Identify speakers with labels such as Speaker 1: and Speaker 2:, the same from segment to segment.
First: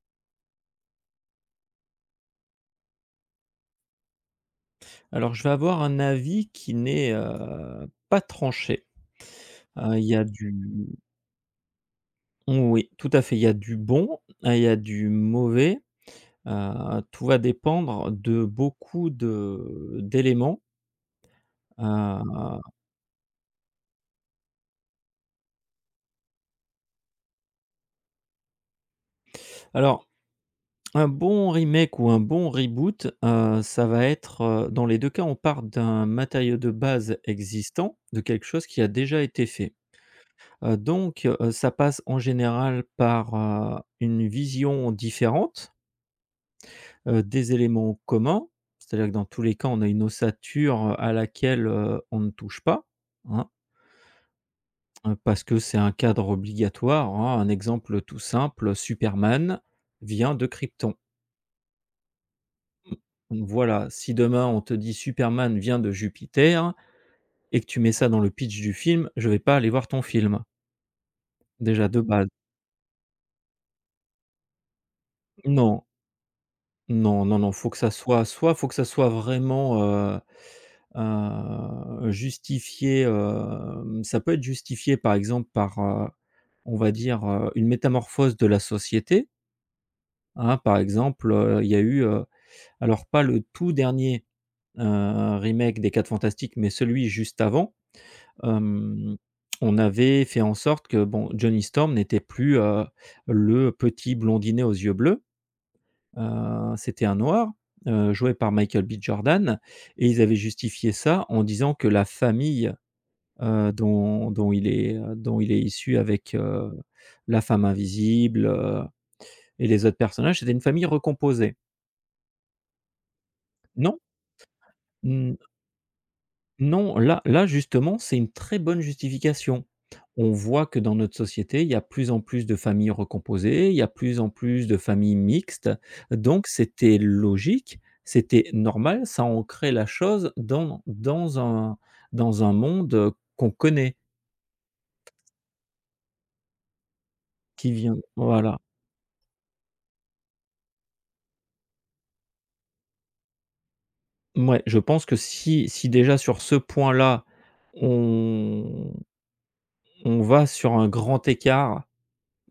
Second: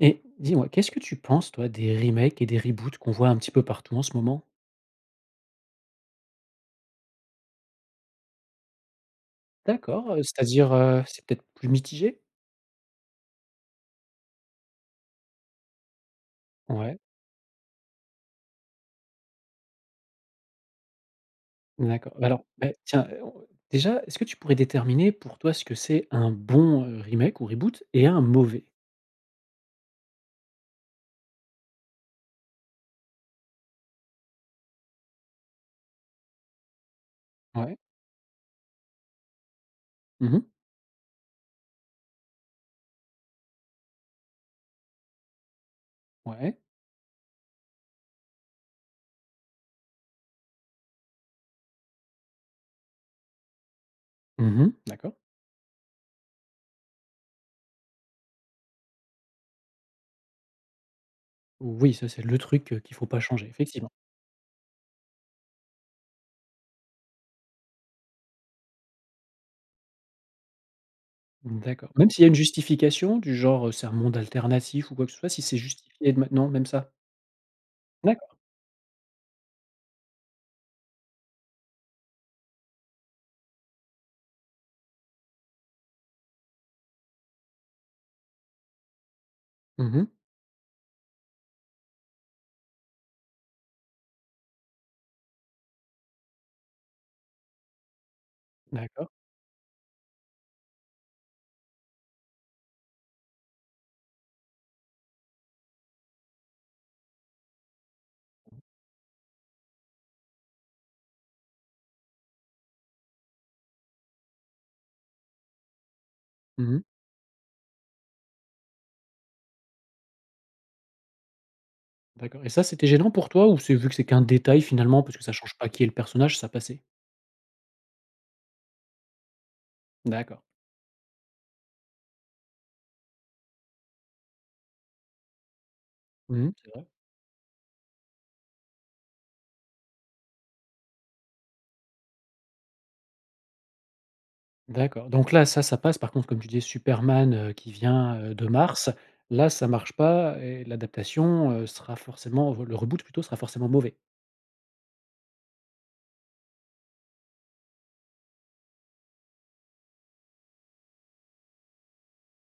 Speaker 1: Et dis-moi, qu'est-ce que tu penses, toi, des remakes et des reboots qu'on voit un petit peu partout en ce moment?
Speaker 2: Alors, je vais avoir un avis qui n'est pas tranché. Il
Speaker 1: D'accord,
Speaker 2: y a du
Speaker 1: c'est-à-dire, c'est peut-être plus mitigé?
Speaker 2: oui, tout à fait, il y a du bon, il y a du mauvais,
Speaker 1: Ouais,
Speaker 2: tout va dépendre de beaucoup de d'éléments,
Speaker 1: d'accord. Bah, alors,
Speaker 2: heu,
Speaker 1: beh, tiens, on déjà, est-ce que tu pourrais déterminer pour toi ce que c'est un bon, remake ou reboot et un mauvais?
Speaker 2: alors, un bon remake ou un bon reboot, ça va être, dans les 2 cas, on part d'un matériau de base
Speaker 1: Ouais.
Speaker 2: existant, de quelque chose qui a déjà été fait,
Speaker 1: Mmh.
Speaker 2: donc ça passe en général par, une vision différente
Speaker 1: Ouais.
Speaker 2: heu, des éléments communs. C'est-à-dire que dans tous les cas, on a une ossature à laquelle on ne touche pas, hein,
Speaker 1: Mmh. D'accord.
Speaker 2: parce que c'est un cadre obligatoire, hein. Un exemple tout simple, Superman vient de Krypton.
Speaker 1: Oui, ça, c'est le truc, qu'il faut pas
Speaker 2: Donc
Speaker 1: changer,
Speaker 2: voilà,
Speaker 1: effectivement.
Speaker 2: si demain on te dit: «Superman vient de Jupiter» et que tu mets ça dans le pitch du film, je vais pas aller voir ton film,
Speaker 1: Mmh,
Speaker 2: déjà
Speaker 1: d'accord.
Speaker 2: de
Speaker 1: Même s'il y
Speaker 2: base.
Speaker 1: a une justification du genre, c'est un monde alternatif ou quoi que ce soit, si c'est
Speaker 2: Non,
Speaker 1: justifié de ma même ça?
Speaker 2: non, non, non, faut que ça soit
Speaker 1: D'accord.
Speaker 2: soit faut que ça soit vraiment, justifié, ça peut être justifié par exemple par, on va dire, une métamorphose de la société,
Speaker 1: Mmh.
Speaker 2: hein. Par exemple, il y a eu, alors pas le tout dernier, remake des quatre Fantastiques, mais celui juste avant,
Speaker 1: D'accord.
Speaker 2: hem, on avait fait en sorte que bon, Johnny Storm n'était plus, le petit blondinet aux yeux bleus, c'était un noir, joué par Michael B. Jordan. Et ils avaient justifié ça en disant que la famille dont il est, dont il est issu avec,
Speaker 1: Mmh.
Speaker 2: la femme invisible, et les autres personnages, c'était une famille recomposée.
Speaker 1: D'accord, et ça, c'était gênant pour toi ou c'est vu que
Speaker 2: Non,
Speaker 1: c'est qu'un détail finalement, parce que ça
Speaker 2: n
Speaker 1: change pas qui est le personnage, ça passait?
Speaker 2: non, là justement, c'est une très bonne justification. On
Speaker 1: D'accord.
Speaker 2: voit que dans notre société, il y a plus en plus de familles recomposées, il y a plus en plus de familles mixtes, donc
Speaker 1: Mmh. C'est vrai.
Speaker 2: c'était logique, c'était normal, ça ancrait la chose dans un monde, qu'on connaît,
Speaker 1: D'accord, donc là, ça passe. Par contre, comme tu dis, Superman, qui
Speaker 2: qui vient
Speaker 1: vient, de
Speaker 2: voilà.
Speaker 1: Mars, là, ça marche pas et l'adaptation, sera forcément le reboot plutôt sera forcément mauvais.
Speaker 2: Ouais, je pense que si déjà sur ce point-là, on on va sur un grand écart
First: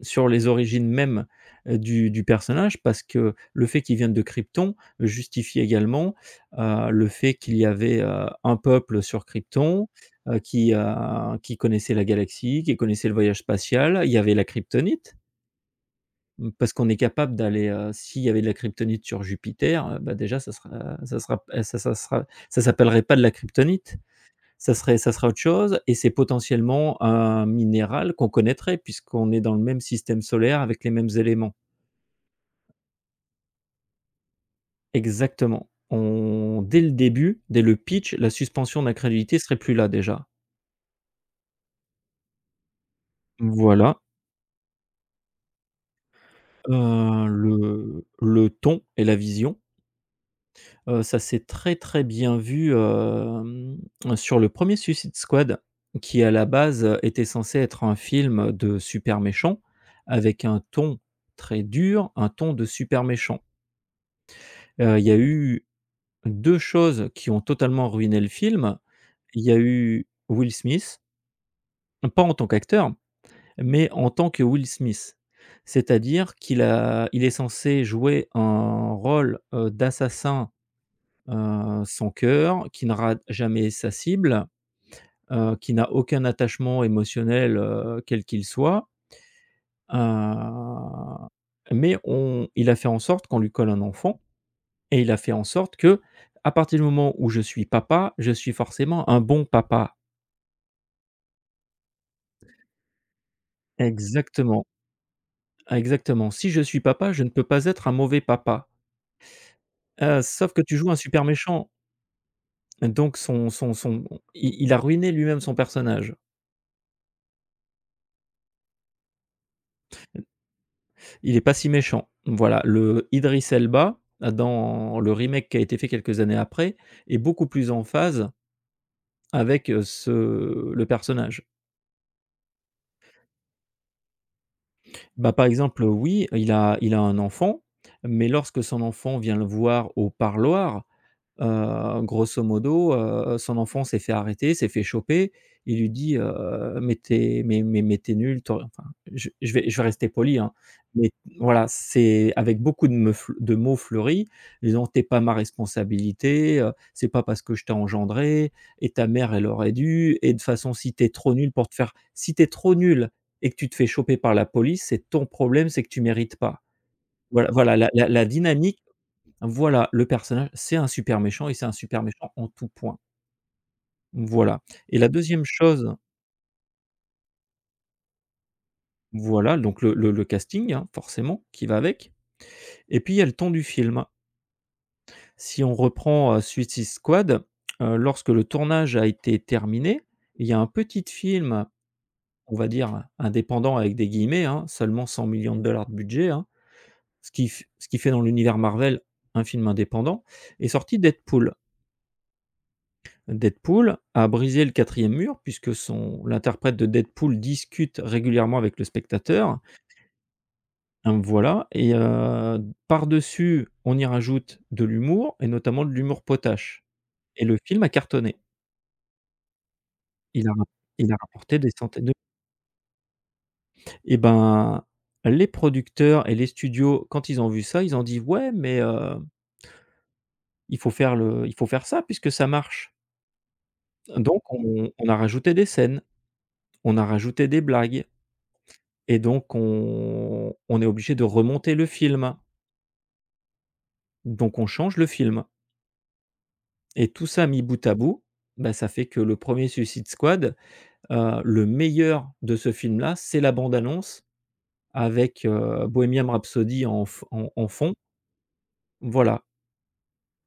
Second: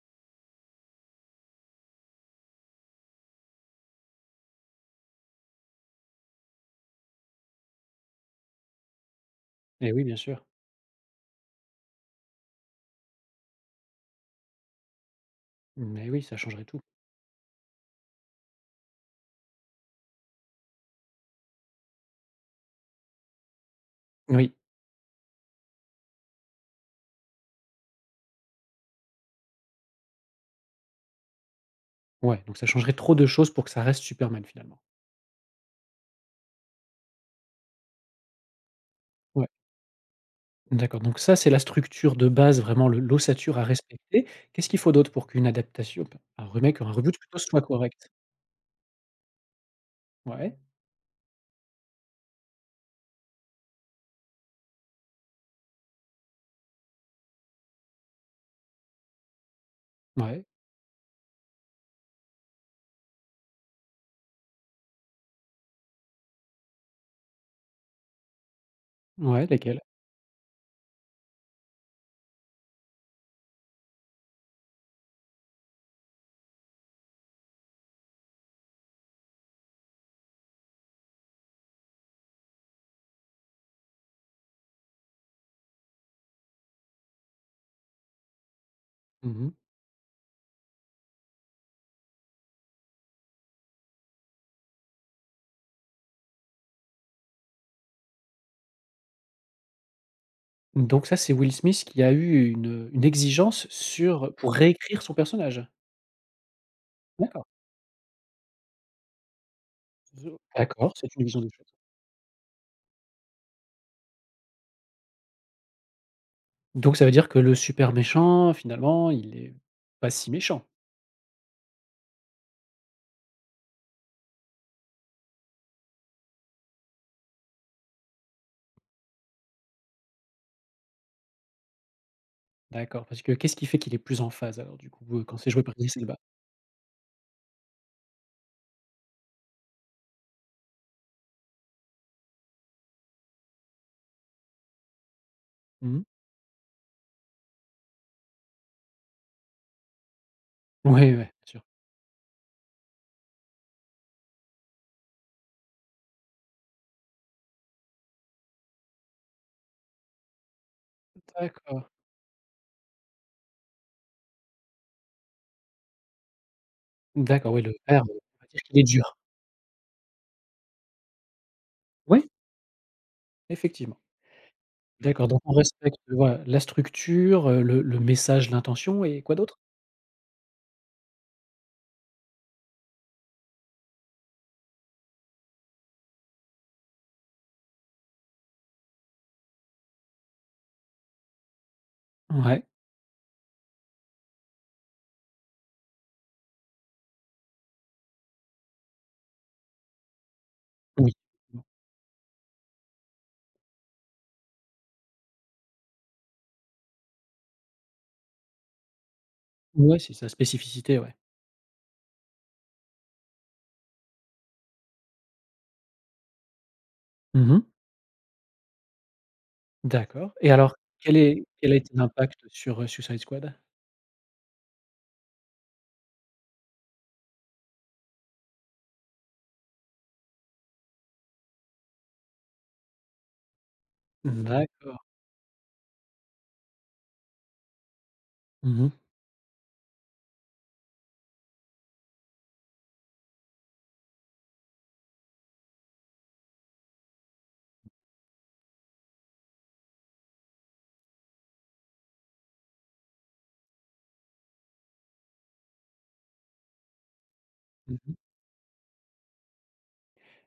Speaker 2: sur les origines même, du personnage parce que le fait qu'il vienne de Krypton justifie également, le fait qu'il y avait, un peuple sur Krypton,
Speaker 1: Et oui, bien sûr.
Speaker 2: qui connaissait la galaxie, qui connaissait le voyage spatial. Il y avait la kryptonite,
Speaker 1: Mais oui, ça
Speaker 2: mmh,
Speaker 1: changerait
Speaker 2: parce
Speaker 1: tout.
Speaker 2: qu'on est capable d'aller, s'il y avait de la kryptonite sur Jupiter, bah, déjà ça ça sera ça s'appellerait pas de la kryptonite.
Speaker 1: Oui,
Speaker 2: Ça serait autre chose et c'est potentiellement un minéral qu'on connaîtrait puisqu'on est dans le même système solaire avec les mêmes éléments.
Speaker 1: ouais, donc ça changerait trop de choses pour que ça reste Superman finalement.
Speaker 2: Exactement. On Dès le début, dès le pitch, la suspension d'incrédulité
Speaker 1: Ouais,
Speaker 2: serait plus là déjà.
Speaker 1: d'accord, donc ça, c'est la structure de base, vraiment le l'ossature à
Speaker 2: Voilà,
Speaker 1: respecter. Qu'est-ce qu'il faut d'autre pour qu'une adaptation, un remake, un reboot plutôt soit
Speaker 2: le
Speaker 1: correct?
Speaker 2: le ton et la vision,
Speaker 1: Ouais.
Speaker 2: ça s'est très, très bien vu, sur le premier Suicide Squad qui à la base, était censé être un film de super méchant avec
Speaker 1: Ouais,
Speaker 2: un ton très dur, un ton de super méchant. Il y a eu 2 choses qui ont totalement ruiné le film. Il
Speaker 1: ouais,
Speaker 2: y a
Speaker 1: lesquels?
Speaker 2: eu Will Smith, pas en tant qu'acteur, mais en tant que Will Smith. C'est-à-dire qu'il a il est censé jouer un rôle, d'assassin, sans cœur, qui ne rate jamais sa cible, qui n'a aucun attachement émotionnel, quel qu'il soit,
Speaker 1: Mmh.
Speaker 2: heu, mais on il a fait en sorte qu'on lui colle un enfant. Et il a fait en sorte que, à partir du moment où je suis papa, je suis forcément un bon papa.
Speaker 1: Donc ça, c'est Will Smith qui a eu une exigence sur pour
Speaker 2: Exactement,
Speaker 1: réécrire son personnage?
Speaker 2: exactement. Si je suis papa, je ne peux
Speaker 1: D'accord.
Speaker 2: pas être un mauvais papa. Sauf que tu joues
Speaker 1: D'accord,
Speaker 2: un
Speaker 1: c'est
Speaker 2: super
Speaker 1: une vision des choses.
Speaker 2: méchant. Donc son son son il a ruiné lui-même son personnage.
Speaker 1: Donc ça veut dire que le super méchant, finalement, il est pas si méchant?
Speaker 2: Il n'est pas si méchant. Voilà, le Idris Elba, dans le remake qui a été fait quelques années après, est beaucoup plus en phase avec, ce le personnage.
Speaker 1: D'accord, parce que qu'est-ce qui fait qu'il est plus en phase alors du coup,
Speaker 2: Bah,
Speaker 1: quand
Speaker 2: par
Speaker 1: c'est joué par
Speaker 2: exemple,
Speaker 1: Idriss Elba?
Speaker 2: oui, il a un enfant, mais lorsque son enfant vient le voir au parloir. Grosso modo, son enfant s'est fait arrêter, s'est fait choper. Il lui
Speaker 1: Mmh.
Speaker 2: dit: «Mais t'es, mais tu nul, tu enfin, je vais rester poli, hein,
Speaker 1: Oui,
Speaker 2: mais
Speaker 1: ouais, bien sûr.
Speaker 2: voilà, c'est avec beaucoup de mots fleuris, disant: «Tu es pas ma responsabilité, c'est pas parce que je t'ai engendré et ta mère, elle aurait dû et de toute façon, si t'es trop nul pour te
Speaker 1: D'accord,
Speaker 2: faire si t'es trop nul et que tu te fais choper par la police, c'est ton problème, c'est que tu mérites pas». Voilà,
Speaker 1: d'accord, oui, le
Speaker 2: voilà, la
Speaker 1: père,
Speaker 2: la la
Speaker 1: on va dire qu'il
Speaker 2: dynamique,
Speaker 1: est dur.
Speaker 2: voilà, le personnage, c'est un super méchant et c'est un super
Speaker 1: Oui,
Speaker 2: méchant en tout point.
Speaker 1: effectivement.
Speaker 2: Voilà, et la
Speaker 1: D'accord, donc
Speaker 2: deuxième
Speaker 1: on
Speaker 2: chose,
Speaker 1: respecte, voilà, la structure, le message, l'intention et quoi
Speaker 2: voilà,
Speaker 1: d'autre?
Speaker 2: donc le casting, hein, forcément, qui va avec et puis il y a le ton du film. Si on reprend, Suicide Squad, lorsque le tournage a été terminé, il y a un petit film, on
Speaker 1: Ouais,
Speaker 2: va dire «indépendant» avec des guillemets, hein, seulement 100 de dollars de budget, hein, ce qui fait dans l'univers Marvel un film indépendant, est sorti
Speaker 1: oui.
Speaker 2: Deadpool. Deadpool a brisé le quatrième mur puisque son l'interprète de Deadpool discute régulièrement avec le spectateur,
Speaker 1: Ouais, c'est sa spécificité, ouais.
Speaker 2: hem, voilà et par-dessus, on y rajoute de l'humour et notamment de l'humour potache et
Speaker 1: Mmh
Speaker 2: le
Speaker 1: mh.
Speaker 2: film a cartonné.
Speaker 1: D'accord,
Speaker 2: Il
Speaker 1: et
Speaker 2: a ra
Speaker 1: alors
Speaker 2: il a
Speaker 1: quel est
Speaker 2: rapporté des
Speaker 1: quel a été
Speaker 2: centaines de.
Speaker 1: l'impact sur, Suicide Squad?
Speaker 2: Et ben, les producteurs et les studios, quand ils ont vu ça, ils ont dit: «Ouais, mais il faut faire ça puisque ça marche». Donc on
Speaker 1: D'accord.
Speaker 2: on a rajouté des scènes, on a rajouté des blagues.
Speaker 1: Mmh mh.
Speaker 2: Et donc on est obligé de remonter le film, donc on change le film et tout ça mis bout à bout, bah, ça fait que le premier Suicide Squad, le meilleur de ce film-là, c'est la bande annonce avec, Bohemian Rhapsody en f en en fond.
Speaker 1: Mmh mh.
Speaker 2: Voilà,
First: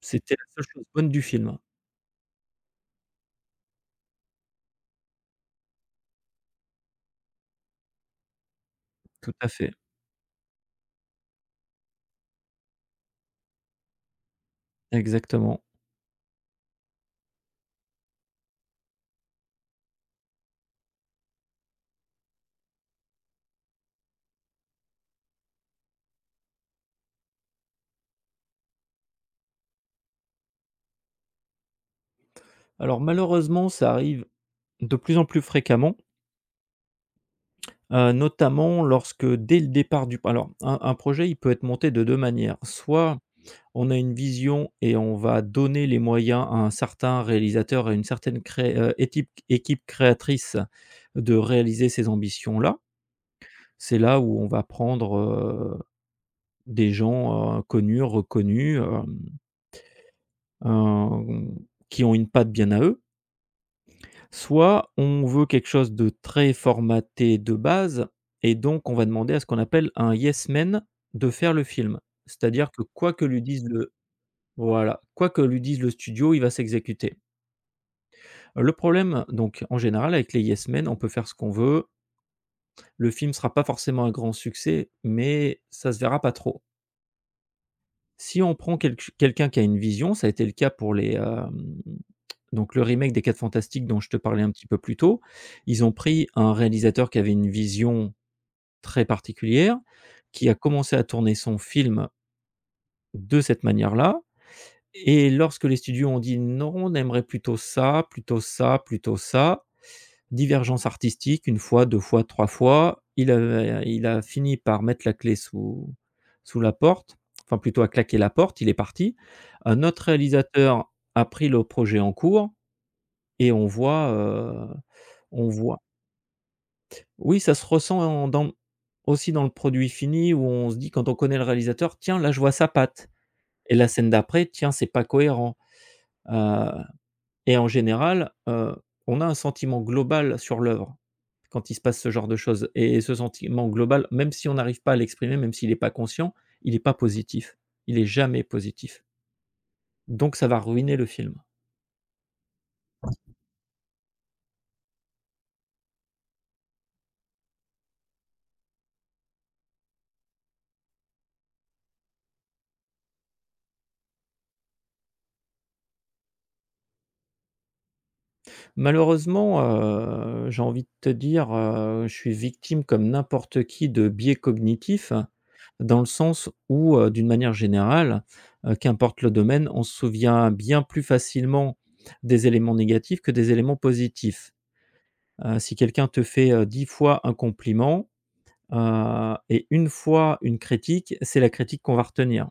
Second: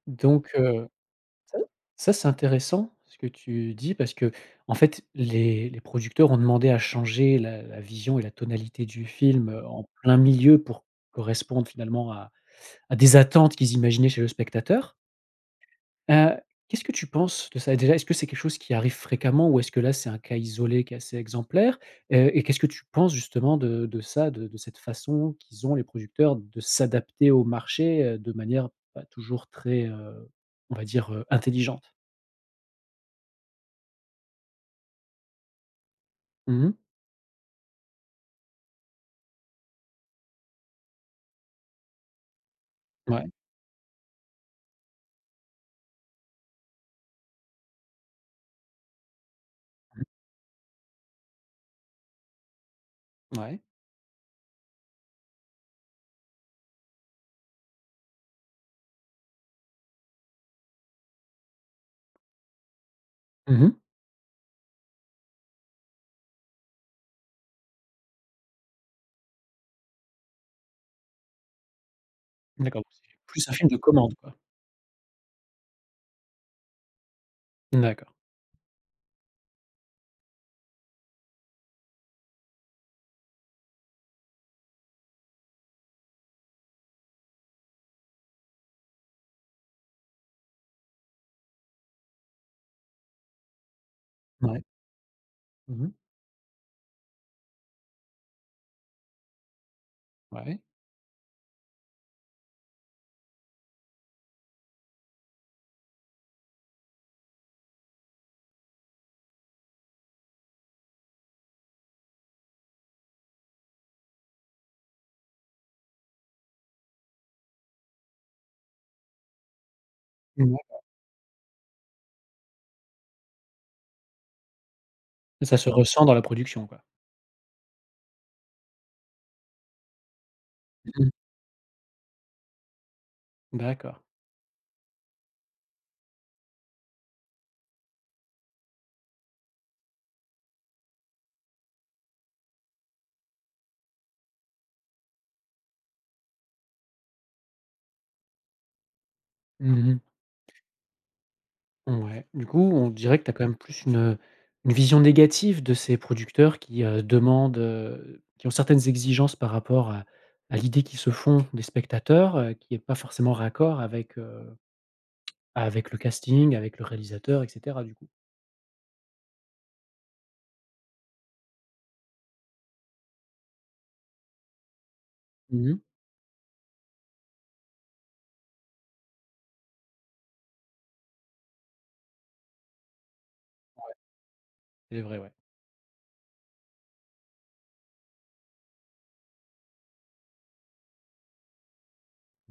Speaker 2: c'était la
Speaker 1: Donc
Speaker 2: seule chose
Speaker 1: heu,
Speaker 2: bonne du film.
Speaker 1: ça ça c'est intéressant ce que tu dis parce qu'en fait les producteurs ont demandé à changer la vision et la tonalité du
Speaker 2: Tout à
Speaker 1: film,
Speaker 2: fait,
Speaker 1: en plein milieu pour correspondre finalement à des attentes qu'ils imaginaient chez le spectateur.
Speaker 2: exactement.
Speaker 1: Heu, qu'est-ce que tu penses de ça? Déjà, est-ce que c'est quelque chose qui arrive fréquemment ou est-ce que là, c'est un cas isolé qui est assez exemplaire? Et qu'est-ce que tu penses justement de ça, de cette façon qu'ils ont les producteurs de s'adapter au marché, de manière pas toujours très, on va dire, intelligente?
Speaker 2: Alors malheureusement, ça arrive de plus en plus fréquemment,
Speaker 1: Mmh mh.
Speaker 2: notamment lorsque dès le départ du alors un projet, il peut être monté de 2 manières. Soit
Speaker 1: Ouais,
Speaker 2: on a une vision et on va donner les moyens à un certain réalisateur, à une certaine cré équipe créatrice de réaliser ces ambitions-là.
Speaker 1: ouais.
Speaker 2: C'est là où on va prendre, des gens, connus, reconnushem, qui ont une patte bien à eux.
Speaker 1: Mmh mh.
Speaker 2: Soit on veut quelque chose de très formaté de base et donc on va demander à ce qu'on appelle un yes man de faire le film. C'est-à-dire que
Speaker 1: D'accord, donc
Speaker 2: quoi que
Speaker 1: c'est
Speaker 2: lui
Speaker 1: plus un
Speaker 2: dise
Speaker 1: film de
Speaker 2: le
Speaker 1: commande, quoi?
Speaker 2: voilà, quoi que lui dise le studio, il va s'exécuter.
Speaker 1: D'accord.
Speaker 2: Le problème, donc, en général, avec les yes men, on peut faire ce qu'on veut. Le film sera pas forcément un grand succès, mais ça se verra pas trop. Si on prend quelqu'un qui a une vision, ça a été le cas pour les, donc le remake des quatre Fantastiques dont je te parlais un
Speaker 1: Ouais.
Speaker 2: petit peu plus tôt. Ils
Speaker 1: Mmh
Speaker 2: ont
Speaker 1: mh.
Speaker 2: pris un réalisateur qui avait une vision très particulière, qui a
Speaker 1: Ouais.
Speaker 2: commencé à tourner son film de cette manière-là et lorsque les studios ont dit: «Non, on aimerait plutôt ça, plutôt ça, plutôt ça», divergence artistique, une fois, 2 fois, 3 fois, il a fini par mettre la clé sous la porte, enfin plutôt à claquer la porte, il est parti. Un autre
Speaker 1: Mouais.
Speaker 2: réalisateur a pris le projet en cours et on
Speaker 1: Ça se
Speaker 2: voit
Speaker 1: ressent dans la production, quoi?
Speaker 2: oui, ça se ressent dans aussi dans le produit fini où on se dit
Speaker 1: Mmh
Speaker 2: quand
Speaker 1: mh.
Speaker 2: on connaît le réalisateur: «Tiens, là, je vois sa patte» et la
Speaker 1: D'accord.
Speaker 2: scène d'après: «Tiens, c'est pas cohérent». Heu Et en général, on a un sentiment global sur l'œuvre quand il se passe ce genre de choses et ce sentiment global, même si on n'arrive pas à l'exprimer, même s'il est pas conscient, il est pas positif. Il est jamais positif.
Speaker 1: Mmh mh.
Speaker 2: Donc ça va ruiner le film.
Speaker 1: Ouais, du coup, on dirait que tu as quand même plus une vision négative de ces producteurs qui, demandent, qui ont certaines exigences par rapport à l'idée qu'ils se font des spectateurs, qui est pas forcément raccord avec, avec le casting, avec le réalisateur et cetera, du coup.
Speaker 2: Malheureusement, j'ai envie de te dire, je suis victime comme n'importe qui de biais cognitifs,
Speaker 1: Mmh.
Speaker 2: dans le sens où, d'une manière générale, qu'importe le domaine, on se souvient bien plus facilement des éléments négatifs que des éléments positifs.
Speaker 1: C'est vrai, ouais.
Speaker 2: Si quelqu'un te fait, 10 fois un compliment, et une fois une critique, c'est la critique qu'on va retenir.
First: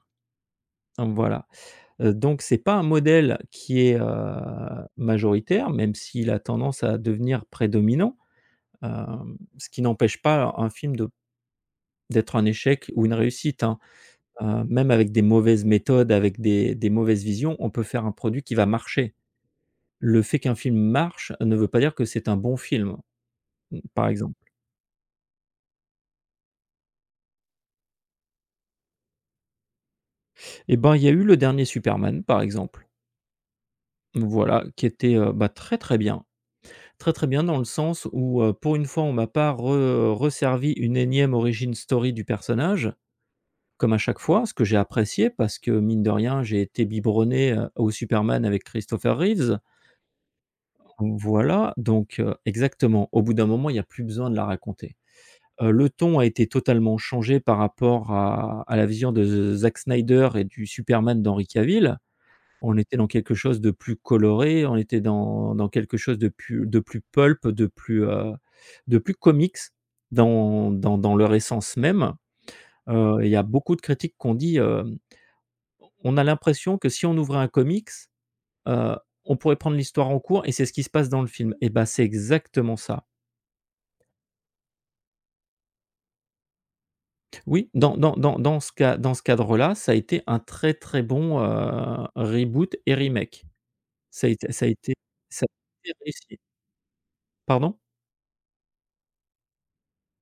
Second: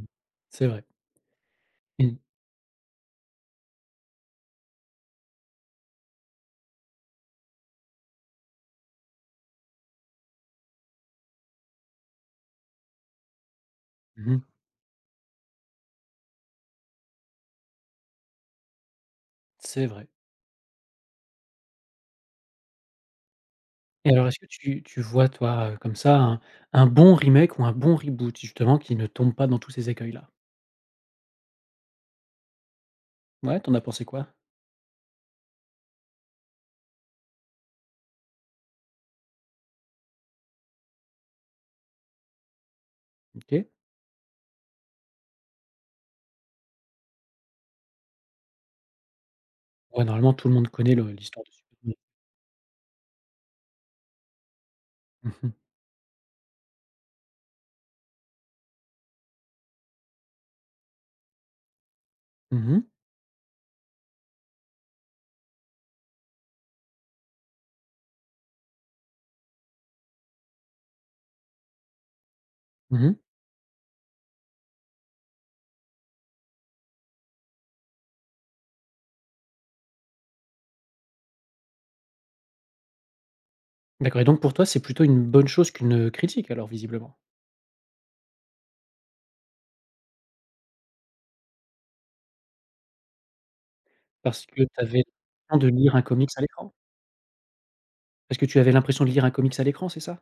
Speaker 1: C'est vrai.
Speaker 2: Donc voilà.
Speaker 1: Mmh.
Speaker 2: Donc c'est pas un modèle qui est, majoritaire, même s'il a tendance à devenir prédominant, ce qui n'empêche pas un film de d'être un échec ou une réussite, hein.
Speaker 1: Mmh.
Speaker 2: Même avec des mauvaises méthodes, avec des mauvaises visions, on peut faire un produit qui va marcher.
Speaker 1: C'est vrai.
Speaker 2: Le fait qu'un film marche ne veut pas dire que c'est un bon film, mmh, par
Speaker 1: Et alors,
Speaker 2: exemple.
Speaker 1: est-ce que tu vois, toi, comme ça, un bon remake ou un bon reboot justement qui ne tombe pas dans tous ces écueils-là?
Speaker 2: Et ben, il y a eu le dernier Superman, par exemple,
Speaker 1: Ouais, t'en as pensé quoi?
Speaker 2: voilà, qui était, bah, très, très bien. Très, très bien dans le sens où, pour une fois, on m'a pas re resservi une énième origin story du personnage,
Speaker 1: OK.
Speaker 2: comme à chaque fois, ce que j'ai apprécié parce que mine de rien, j'ai été biberonné, au Superman avec Christopher Reeves.
Speaker 1: Ouais, normalement tout le monde connaît le l'histoire de
Speaker 2: Voilà,
Speaker 1: Superman.
Speaker 2: donc exactement. Au bout d'un moment, il n'y a plus besoin de la raconter.
Speaker 1: Mmh mh.
Speaker 2: Le ton a été totalement changé par rapport à la vision de Zack Snyder et du Superman d'Henry Cavill.
Speaker 1: Mmh
Speaker 2: On
Speaker 1: mh.
Speaker 2: était dans quelque chose de plus coloré, on était dans quelque chose de plus pulp, de plus comics dans leur essence même.
Speaker 1: Mmh mh.
Speaker 2: Il y a beaucoup de critiques qu'on dit, hem: «On a l'impression que si on ouvrait un comics, heu, on pourrait prendre l'histoire en cours et c'est ce qui se passe dans le film» et ben c'est exactement ça.
Speaker 1: D'accord, et donc pour toi, c'est plutôt une bonne chose qu'une, critique alors visiblement?
Speaker 2: Oui, dans ce cadre-là, ça a été un très, très bon, reboot et remake. Ça a
Speaker 1: Parce
Speaker 2: été
Speaker 1: que
Speaker 2: ça a
Speaker 1: tu
Speaker 2: été
Speaker 1: avais
Speaker 2: ça
Speaker 1: l'impression de
Speaker 2: a
Speaker 1: lire un comics
Speaker 2: réussi.
Speaker 1: à l'écran?
Speaker 2: Pardon?
Speaker 1: Parce que tu avais l'impression de lire un comics à l'écran, c'est ça?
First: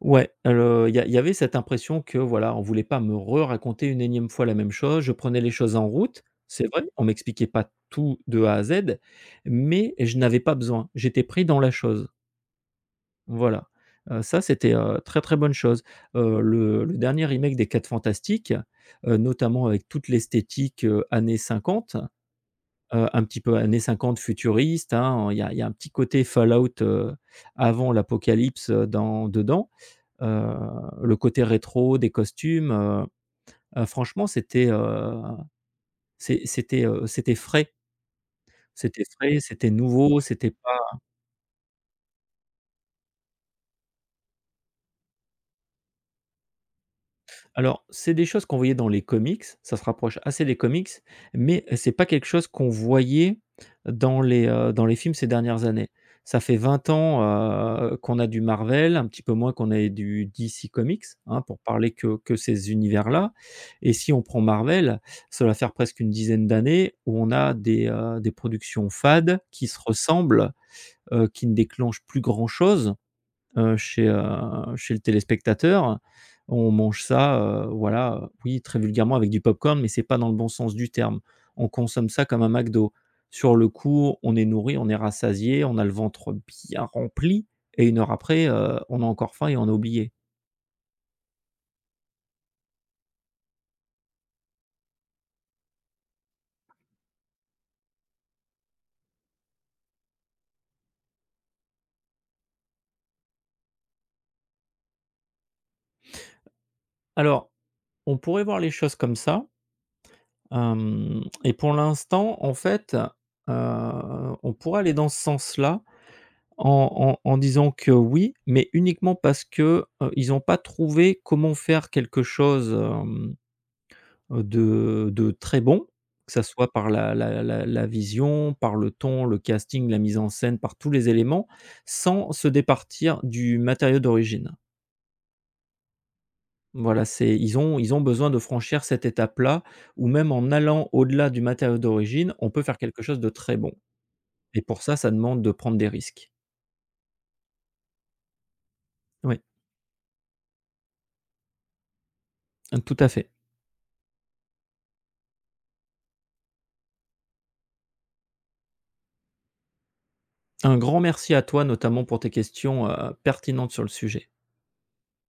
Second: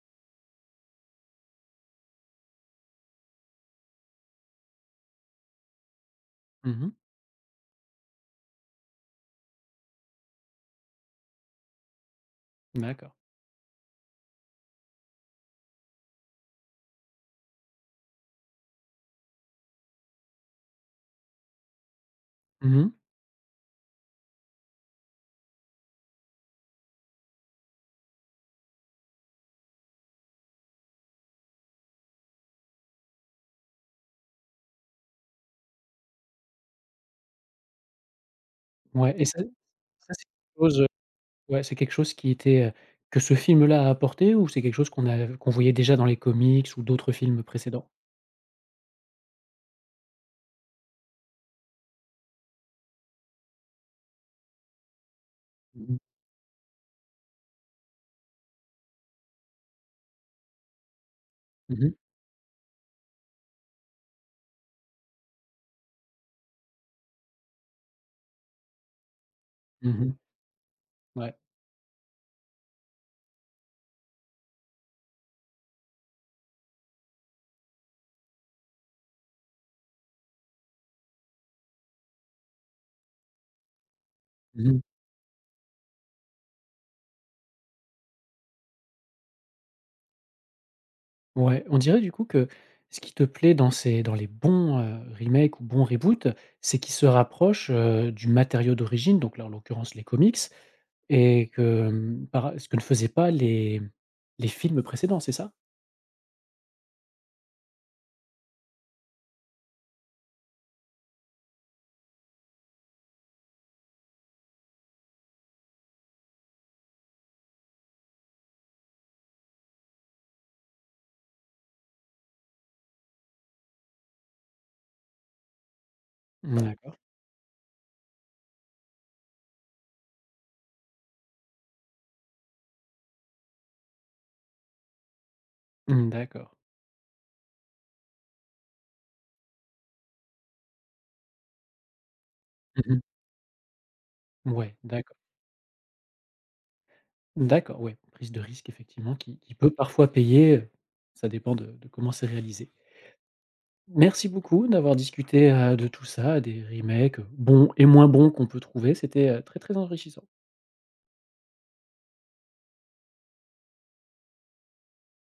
Speaker 2: Ouais, alors il y avait cette impression que, voilà, on voulait pas me re-raconter une énième fois la même chose. Je prenais les choses en route, c'est
Speaker 1: Mmh
Speaker 2: vrai,
Speaker 1: mh.
Speaker 2: on m'expliquait pas tout de A à Z, mais je n'avais pas besoin. J'étais pris dans la chose,
Speaker 1: D'accord.
Speaker 2: voilà. Ça, c'était, très, très bonne chose. Le dernier remake des quatre Fantastiques, notamment avec toute l'esthétique, années 50,
Speaker 1: Mmh mh.
Speaker 2: un petit peu années 50 futuriste, hein, il y a un petit côté Fallout, avant l'apocalypse, dans dedans. Heu, le côté rétro des costumes, franchement, c'était, c'était, c'était frais. C'était
Speaker 1: Ouais et
Speaker 2: frais,
Speaker 1: ça ça
Speaker 2: c'était nouveau,
Speaker 1: c'est
Speaker 2: c'était
Speaker 1: quelque chose,
Speaker 2: pas.
Speaker 1: ouais, c'est quelque chose qui était, que ce film-là a apporté ou c'est quelque chose qu'on voyait déjà dans les comics ou d'autres films
Speaker 2: Alors,
Speaker 1: précédents?
Speaker 2: c'est des choses qu'on voyait dans les comics, ça se rapproche assez des comics, mais c'est pas quelque chose qu'on voyait dans les films ces dernières années.
Speaker 1: Mmh mh.
Speaker 2: Ça fait 20 ans, qu'on a du Marvel, un petit peu moins qu'on ait du DC Comics, hein, pour
Speaker 1: Mmh
Speaker 2: parler
Speaker 1: mh.
Speaker 2: que ces univers-là et si on prend Marvel, ça va faire presque une dizaine d'années où on a des productions fades qui se
Speaker 1: Mmh mh.
Speaker 2: ressemblent,
Speaker 1: Ouais.
Speaker 2: qui ne déclenchent plus grand chose, chez le téléspectateur. On mange ça, voilà, oui, très vulgairement avec du popcorn, mais c'est pas dans le bon sens du terme. On consomme ça comme un McDo. Sur le coup, on est
Speaker 1: Mmh
Speaker 2: nourri,
Speaker 1: mh.
Speaker 2: on est rassasié, on a le ventre bien rempli et une heure après, on a encore faim et on a oublié.
Speaker 1: Ouais, on dirait du coup que ce qui te plaît dans ces dans les bons, remakes ou bons reboots, c'est qu'ils se rapprochent, du matériau d'origine, donc là, en l'occurrence, les comics et que, mmh, par ce que ne faisaient pas les films précédents, c'est ça?
Speaker 2: Alors, on pourrait voir les choses comme ça, hem et pour l'instant, en fait, on pourrait aller dans ce sens-là. En disant que oui, mais uniquement parce que, ils n'ont pas trouvé comment faire quelque chose, de très bon, que ça soit par
Speaker 1: D'accord.
Speaker 2: la vision, par le ton, le casting, la mise en scène, par tous les éléments, sans se départir du matériau d'origine.
Speaker 1: Mmh, d'accord.
Speaker 2: Voilà, c'est ils ont besoin de franchir cette étape-là, ou même en allant au-delà du matériau d'origine, on peut faire quelque
Speaker 1: Mmh.
Speaker 2: chose de très bon et
Speaker 1: Ouais,
Speaker 2: pour ça, ça
Speaker 1: d'accord.
Speaker 2: demande de prendre des risques.
Speaker 1: D'accord, ouais, prise de risque effectivement
Speaker 2: Oui,
Speaker 1: qui peut parfois payer, ça dépend de comment c'est réalisé.
Speaker 2: tout à fait.
Speaker 1: Merci beaucoup d'avoir discuté, de tout ça, des remakes, bons et moins bons qu'on peut trouver, c'était, très, très enrichissant.
Speaker 2: Un grand merci à toi, notamment pour tes questions, pertinentes sur le sujet.